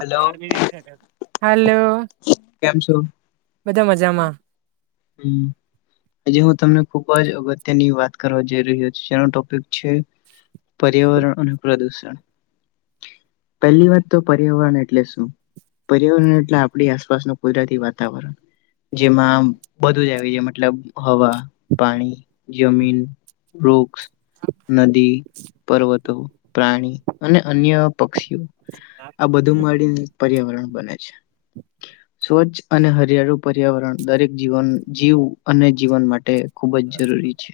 Hello હાલો કેમ બધા મજામાં હમ્મ આજે હું તમને ખુબ જ અગત્યની વાત કરવા જઈ રહ્યો છું જેનો ટોપિક છે પર્યાવરણ અને પ્રદૂષણ પહેલી વાત તો પર્યાવરણ એટલે શું પર્યાવરણ એટલે આપણી આસપાસનું કુદરાતી વાતાવરણ જેમાં બધું જ આવી છે મતલબ હવા પાણી જમીન વૃક્ષ નદી પર્વતો પ્રાણી અને અન્ય પક્ષીઓ આ બધું માંડીને પર્યાવરણ બને છે સ્વચ્છ અને હરિયાળુ પર્યાવરણ દરેક જીવન જીવ અને જીવન માટે ખુબ જ જરૂરી છે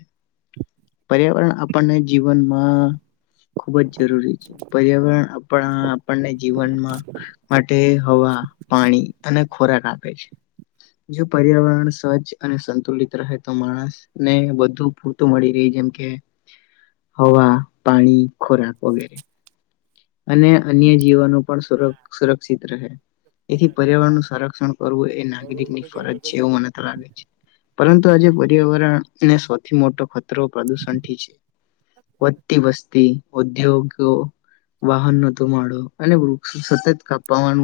પર્યાવરણ આપણને જીવનમાં ખુબ જ જરૂરી છે પર્યાવરણ આપણા આપણને જીવનમાં માટે હવા પાણી અને ખોરાક આપે છે જો પર્યાવરણ સ્વજ્છ અને સંતુલિત રહે તો માણસ ને વધુ પૂરતું મળી રે જેમ કે હવા પાણી ખોરાક વગેરે અને અન્ય જીવનો પણ સુ સુરક્ષિત રહે એથી પર્યાવરણનું સંરક્ષણ કરવું એ નાગરિક ની ફરજ છે એવું મને તો લાગે છે પરંતુ આજે પર્યાવર સૌથી મોટો ખતરો પ્રદુષણથી છે વધતી વસ્તી ઉદ્યોગો વાહન નોતો માંડો અને વૃક્ષો સતત કાપ પવન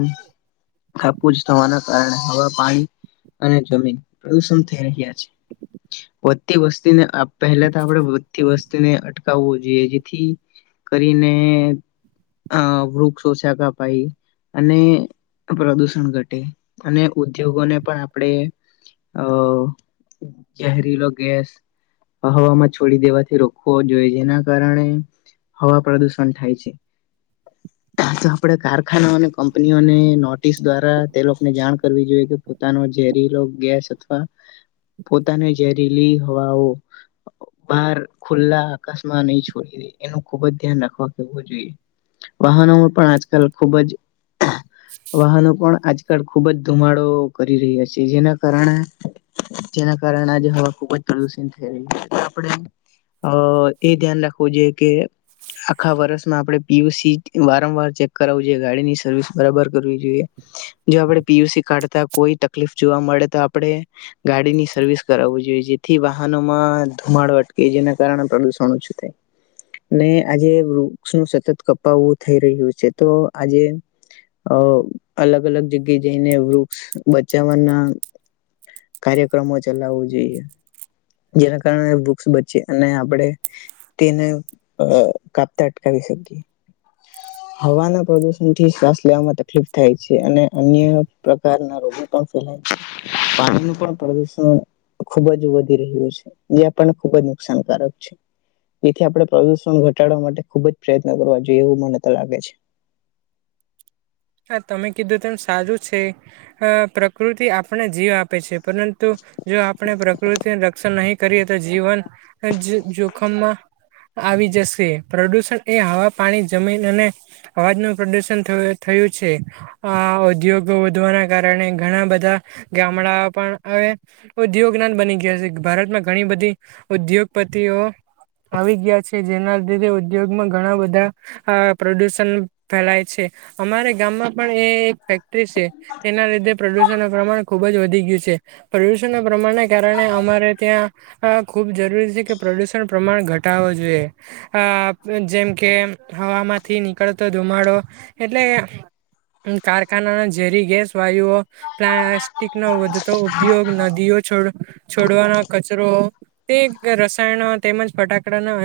કાપું જ થવાના કારણે હવા પાણી અને જમીન પ્રદુષણ થઈ રહ્યા છે તે વસ્તી ને અ પહેલા તેને અટકાવવો જોઈએ જેથી કરીને અ વૃક્ષો ઓછા કપાઇ અને પ્રદુષણ ઘટે અને ઉદ્યોગોને પણ આપણેે અ ઝેરીલો ગેસ હવામાં છોડી દેવાથી રોખવો જોઈએ જેના કારણે હવા પ્રદુષણ થાય છે [inaudible] આપડે કારખાના અને કંપનીઓને નોટિસ દ્વારા તે લોકોને જાણ કરવી જોઈએ કે પોતાનો જે ઝેરીલો ગેસ અથવા પોતાની ઝેરીલી હવાઓ બહાર ખુલ્લા આકાશમાં નહી છોડી દે એનું ખુબ જ ધ્યાન રાખવા કેવું જોઈએ વાહનોમા પણ આજકાલ ખુબ જ વાહનો પણ આજકાલ ખુબ જ ધુમાડો કરી રહ્યા છે જેના કારણે જેના કારણે આજે હવા ખૂબ જ પ્રદુષિત થઈ રહી છે આપણે અ એ ધ્યાન રાખવું જોઈએ કે આખા વર્ષમાં આપડે પીયુસી વારંવાર ચેક કરાવું જોઈએ ગાડીની સર્વિસ બરાબર કરવી જોઉએ જો આપેડે પીયુસી કાઢતા કોઈ તકલીફ જોવા મળે તો આપણેે ગાડીની સર્વિસ કરાવવું જોઈએ જેથી વાહનોમાં ધુમાડો વટકે જેના કારણે પ્રદુષણ ઓછું થાય ને આજે વૃક્ષ નું સતત કપાવું થઈ રહ્યું છે તો આજે અ અલગ અલગ જગ્યાએ જઈને વૃક્ષ બચાવવાના કાર્યક્રમો ચલાવવું જોઈએ જેના કાકરણે બુક્સ બચી અને આપણે તેને અ કાપતા અટકાવી શકીયે હવાના પ્રદુષણ થી શ્વાસ લેવામાં તકલીફ થાય છે અને અન્ય પ્રકારના રોગો પણ ફેલાય છે પાણી નુ પણ પ્રદુષણ ખુબ જ વધી રહ્યું છે જે પણણને ખુબ જ નુકસાનકારક છે જેથી આપણે પ્રદુષણ ઘટાડવા માટે ખુબ જ પ્રયત્ન કરવા જોઈએ એવું મને તો લાગે છે [inaudible] હા તમે કીધું તેમ સાારું છે અ પ્રકૃતિ આપણ જીવ આપે છે પરંતુ જો આપણે પ્રકૃતિ રક્ષણ નહીં કરીએ તો જીવન જોખમમાં આવી જશે પ્રદુષણ એ હવા પાણી જમીન અને અવાજનું પ્રદુષણ થયું થયું છે આ ઉદ્યોગો વધવાના કારણે ઘણા બધા ગામડાઓ પણ ઉદ્યોગઞાન બની ગયા છે ભારતમાં ઘણી બધી ઉદ્યોગપતિઓ આવી ગયા છે જેના લીધે ઉદ્યોગમાં ઘણા બધા આ પ્રદુષણ ફેલાય છે અમારે ગામમાં પણ એ એક ફેક્ટરી છે તેના લીધે પ્રદુષણ ન પ્રમાણ ખુબ જ વધી ગયું છે પ્રદુષણ ના પ્રમાણને કારણે અમારે ત્યાં ખૂબ જરૂરી છે કે પ પ્રદુષણ પ્રમાણ ઘટાો જોઈએ આ જેમ કે હવામાંથી નીકળતો ધુમાડો એટલે કારખાના ઝેરી ગેસ વાયુઓ પ્લાસ્ટિક ન વધતો ઉપયોગ નદીઓ નાદી યો છોડવા કચરો તે રસાયણ તેમજ ફટાકડા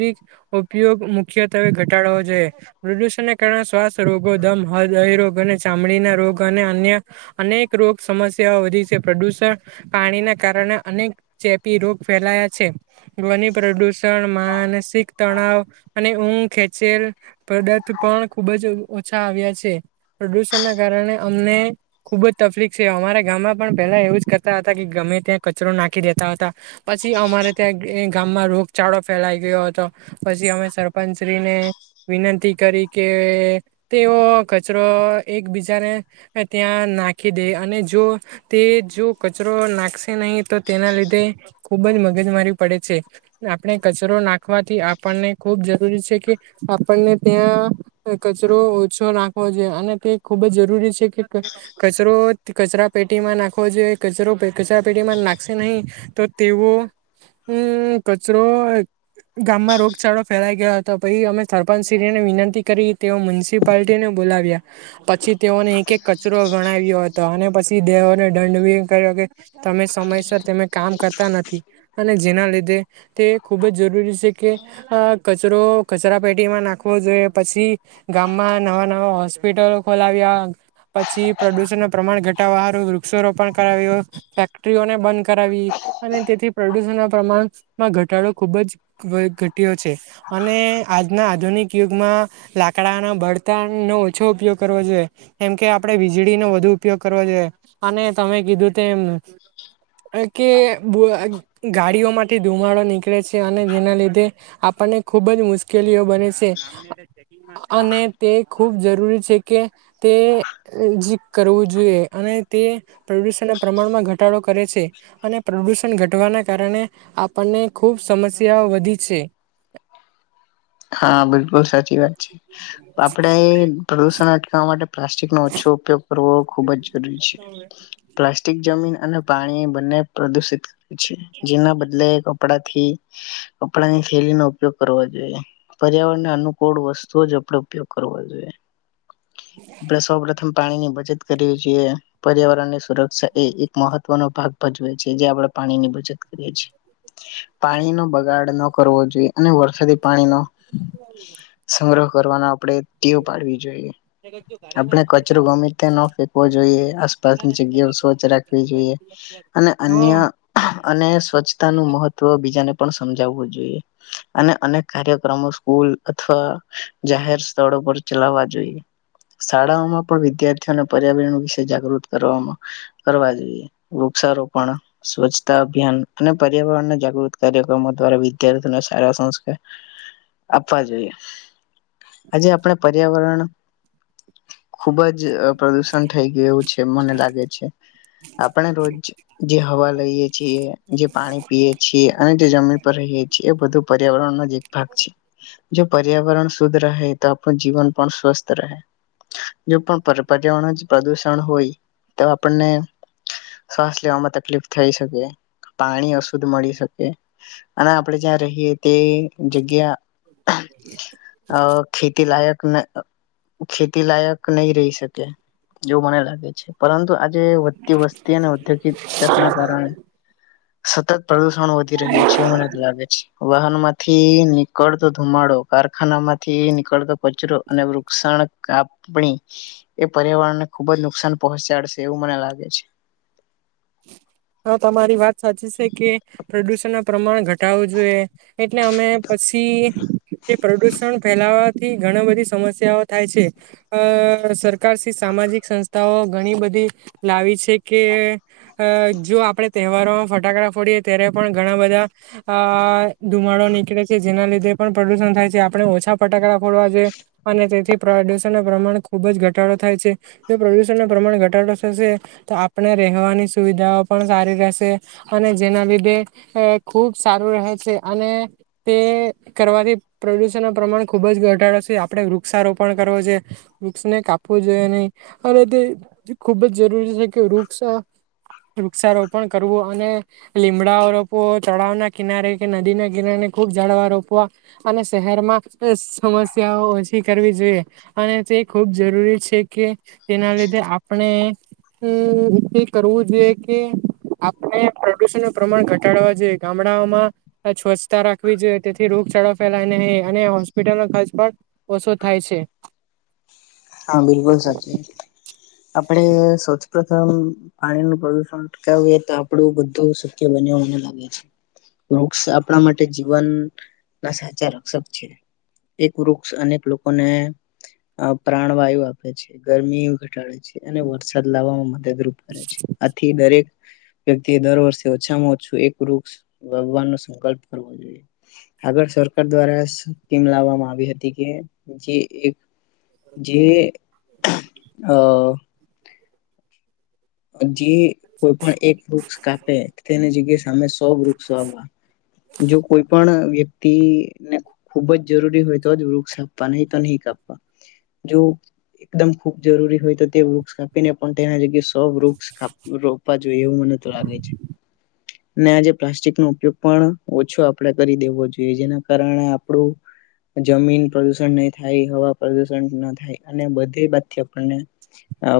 ઉપયોગ મુખ્યત્વે ઘટાડવો જોઈએ પ્રદૂષણને કારણે શ્વાસ રોગો દમ હદય રોગ અને ચામડીના રોગ અને અન્ય અનેક રોગ સમસ્યાઓ વધી છે પ્રદૂષણ પાણીના કારણે અનેક ચેપી રોગ ફેલાયા છે ધવની પ્રદૂષણ શિક્ષણ માનસિક તણાવ અને ઊંઘ ખેચેલ પદાર્થ પણ ખૂબ જ ઓછા આવ્યા છે પ્રદુષણ ના કારણે અમને ખુબજ તકલીફ છે અમારા ગામમાં પણ પેલા એવું જ કરતા હતા કે અમે ત્યાં કચરો નાખી દેતા હતા પછી અમારે ત્યાં ગામમાં રોગચાળો ફેલાઈ ગયો હતો પછી અમે સરપંચ શ્રીને વિનંતી કરી કે તેઓ કચરો એકબીજાને ત્યાં નાખી દે અને જો તે જો કચરો નાખશે નહીં તો તેના લીધે ખુબ જ મગજ મારી માર્યું પડે છે આપણે કરો નાખવાથી આપણને ખૂબ જરૂરી છે કે આપણને ત્યાંરો ઓછો નાખવો જોઈ અને કે ખુબ જ જરૂરી છે કે કચરો કચરા પેટીમાં ના આખો જે કરો કચરા પેટીમાં નાખશે નહીં તો તેઓ હમ્મ કચરો ગામમાં રોગચાળો ફેલાઈ ગયો હતો પછી અમે સરપંચ શ્રીને વિનંતી કરી તે મ મ્યનિસિપાલટી ને બોલાવ્યા પછી તેઓને એક એક કચરો ગણાવ્યો હતો અને પછી દેહોને દંડવી કર્યો કે તમે સમયસર તેમે કામ કરતા નથી અને જેના લીધે તે ખુબ જ જરૂરી છે કે કચરો કચરા પેટીમાં નાખવો જોઈએ પછી ગામમાં નવા નવા હોસ્પિટલો ખોલાવ્યા પછી પ્રદુષણ ન પ્રમાણ ઘટાડવા વાળુ વૃક્ષો રોપણ કરાવ્યું ફેક્ટરીઓને બંધ કરાવી. અને તેથી પ્રદુષણના પ્રમાણમાં ઘટાડો ખુબ જ ઘટયો છે. અને આજના આધુનિક યુગમાં. લાકડા ના બળતણ નો ઓછો ઉપયોગ કરવો જોઈએ કેમકે આપડે વીજળી નો વધુ ઉપયોગ કરવો જોઈએ. અને તમે કીધું તેમ કે ગાડીઓમાંથી ધુમાડો નીકળે છે. અને જેના લીધે. આપણને ખુબ જ મુશ્કેલીઓ બને છે. અને તે ખુબ જરૂરી છે. કે તે કરવું જોઈએ અને તે પ્રદુષણના પ્રમાણમાં ઘટાડો કરે છે. અને પ્રદુષણ ઘટવાના કારણે. આપણને ખુબ સમસ્યાઓ વધી છે. હ [inaudible] હા. બિલકુલ સાચી વાત છે. આપડે એ પ્રદુષણ અટકાવવા માટે પ્લાસ્ટિક નો ઓછો ઉપયોગ કરવો ખુબ જ જરૂરી છે. પ્લાસ્ટિક જમીન અને પાણી બંને પ્રદુષિત કરે છે. જેના બદલે કપડા થી કપડા ની થેલી નો ઉપયોગ કરવો જોઈએ. પર્યાવરણને અનુકૂળ વસ્તુ જ આપડે ઉપયોગ કરવા જોઈએ. આપણે સૌ પ્રથમ પાણી ની બચત કરવી જોઈએ, પર્યાવરણની સુરક્ષા એ એક મહત્વનો ભાગ ભજવે છે. જે આપડે પાણી ની બચત કરીએ છીએ. પાણી નો બગાડ ન કરવો જોઈએ, અને વરસાદી પાણી નો સંગ્રહ કરવાનો, આપણેે ટેવ પાડવી જોઈએ. આપડે કચરો ગમે ત્યા ન ફેંકવો જોઈએ. આસપાસની જગ્યાઓ સ્વચ્છ રાખવી જોઈએ. અને અન્ય હા અને સ્વચ્છતા નું મહત્વ બીજાને પણ સમજાવ વું જોઈ જો અને અનેક કાર્ય મો સ્કૂલ અથવા જાહેર સ્થળો પર ચલાવવા જોઈએ. શાળાઓમાં પણ, વિદ્યાર્થીઓને પર્યાવરણ વિશે જાગૃત કરવામાં કરવા જોઈએ. વૃક્ષારોપણ, સ્વચ્છતા અભિયાન અને પર્યાવરણના જાગૃત કાર્યક્રમો દ્વારા વિદ્યાર્થીઓ સારા સંસ્કૃત [unintelligible] આપવા જોઈએ. આજે આપણે પર્યાવરણ ખુબ જ પ્રદુષણ થઈ ગયું એવું છે. મને લાગે છે. આપણે રોજ જે હવા લઈએ છીએ, જે પાણી પીયએ છીએ, અને તે જમીન પર રહીએ છીએ, એ બધું પર્યાવરણનો જ એક ભાગ છે. જો પર્યાવરણ શુદ્ધ રહે તો આપણું જીવન પણ સ્વસ્થ રહે, જો પણ પર્યાવરણ જ પ્રદુષણ હોય તો, આપણને શ્વાસ લેવામાં તકલીફ થઈ શકે. પાણી અશુદ્ધ મળી શકે, અને આપણેે જ્યાં રહીએ તે જગ્યા અ ખેતી લાયક? ખેતી લાયક નહી રહી શકે, એવું મને લાગે છે. પરંતુ વધતી વસ્તી અને ઔદ્યોગિક વ્યસના કારણે, સતત પ્રદુષણ વધી રહ્યું છે. એવું મને લાગે છે. વાહનો માંથી નીકળતો ધુમાડો, કારખાના માંથી નીકળતો કચરો, અને વૃક્ષાણ કાપણી એ પર્યાવરણ ને ખુબ જ નુકસાન પહોંચાડશે, એવું મને લાગે છે. હા. તમારી વાત સાચી છે. કે પ્રદુષણ નુ પ્રમાણ ઘટાડવું જોઈએ, એટલે અમે પ [inaudible] એ પ્રદૂષણ ફેલાવાથી ઘણી બધી સમસ્યાઓ થાય છે. અ અ સરકાર શ્રી સામે સામાજિક સંસ્થાઓ ઘણી બધી લાવી છે. કે આપડે તહેવારોમાં ફટાકડા ફોડીએ ત્યારે પણ, ઘણા બધા અ ધુમાડો નીકળે છે. જેના લીધે પણ પ્રદુષણ થાય છે. આપણે ઓછા ફટાકડા ફોડવા જોઈએ, અને તેથી પ્રદુષણ ન પ્રમાણ ખુબ જ ઘટાડો થાય છે. જો પ્રદુષણ ના પ્રમાણ ઘટાડો થશે તો, આપણે રહેવાની સુવિધાઓ પણ સારી રહેશે, અને જેના લીધે ખુબ સારું રહે છે. અને તે કરવાથી પ્રદુષણ નુ પ્રમાણ ખુબ જ ઘટાડે છે. આપે વૃક્ષારોપણ કરવો જોઈએ. વૃક્ષો કાપવા જોઈએ નહી. અને તે ખુબ જ જરૂરી છે. કે વૃક્ષો. [inaudible] વૃક્ષારોપણ કરવું અને લીમડાઓ રોપવો તળાવના કિનારે, કે નદી ના કિનારે ખુબ ઝાડવાં રોપવા અને શહેરમાં સમસ્યાઓ ઓછી કરવી જોઈએ, અને તે ખૂબ જરૂરી છે. કે તેના લીધે આપણે કંઈક કરવું જોઈએ. [unintelligible] આપણે પ્રદુષણનું પ્રમાણ ઘટાડવા જોઈએ. ગામડાઓમાં સ્વચ્છતા રાખવી જોઈએ, તેથી રોગ ચાળો ફેલાય નહિ, અને હોસ્પિટલનો ખર્ચ પણ ઓછો થાય છે. [inaudible] હા બિલકુલ સાચી આપણે સૌ પ્રથમ પાણીનું પ્રદુષણ અટકાવીએ તો આપણું બધું શક્ય બન્ બનાવીએ છે. [unintelligible] એક વૃક્ષ અનેક લોકોને પ્રાણવાયુ આપે છે, ગરમી ઘટાડે છે અને વરસાદ લાવવામાં મદદ કરે છે. આથી દરેક વ્યક્તિએ દર વર્ષે ઓછામાં ઓછું એક વૃક્ષ, ભગવાનનો સંકલ્પ કરવો જોઈએ. [inaudible] આગળ સરકાર દ્વારા, સ્કીમ લાવવામાં આવી હતી, કે જે એક જે અ જે કોઈ પણ એક વૃક્ષકાપે તેને જગ્યાએ સામા સો વૃક્ષ વાવવા જો કોઈ પણ વ્ય [unintelligible] ને ખુબ જ જરૂરી હોય તો જ વૃક્ષ કાપવા, નહી તો નહી કાપવા. જો એકદમ ખુબ જરૂરી હોય, તો તે વૃક્ષ કાપીને પણ તેના જગ્યા [unintelligible] વૃક્ષ કાપ રોપવા જોઈએ. એવું મને તો લાગે છે. અને આજે પ્લાસ્ટિકનો ઉપયોગ પણ ઓછો આપણે કરી દેવો જોઈએ, જેના કારણે આપણું જમીન પ્રદુષણ નહી થાય, હવા પ્રદુષણ ન થાય અને બધી બાજુથી આપણને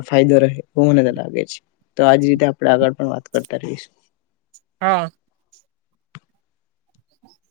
ફાયદો રહે એવું મને લાગે છે. તો આજ રીતે આપણે આગળ પણ વાત કરતા રહીશું. હા. [inaudible]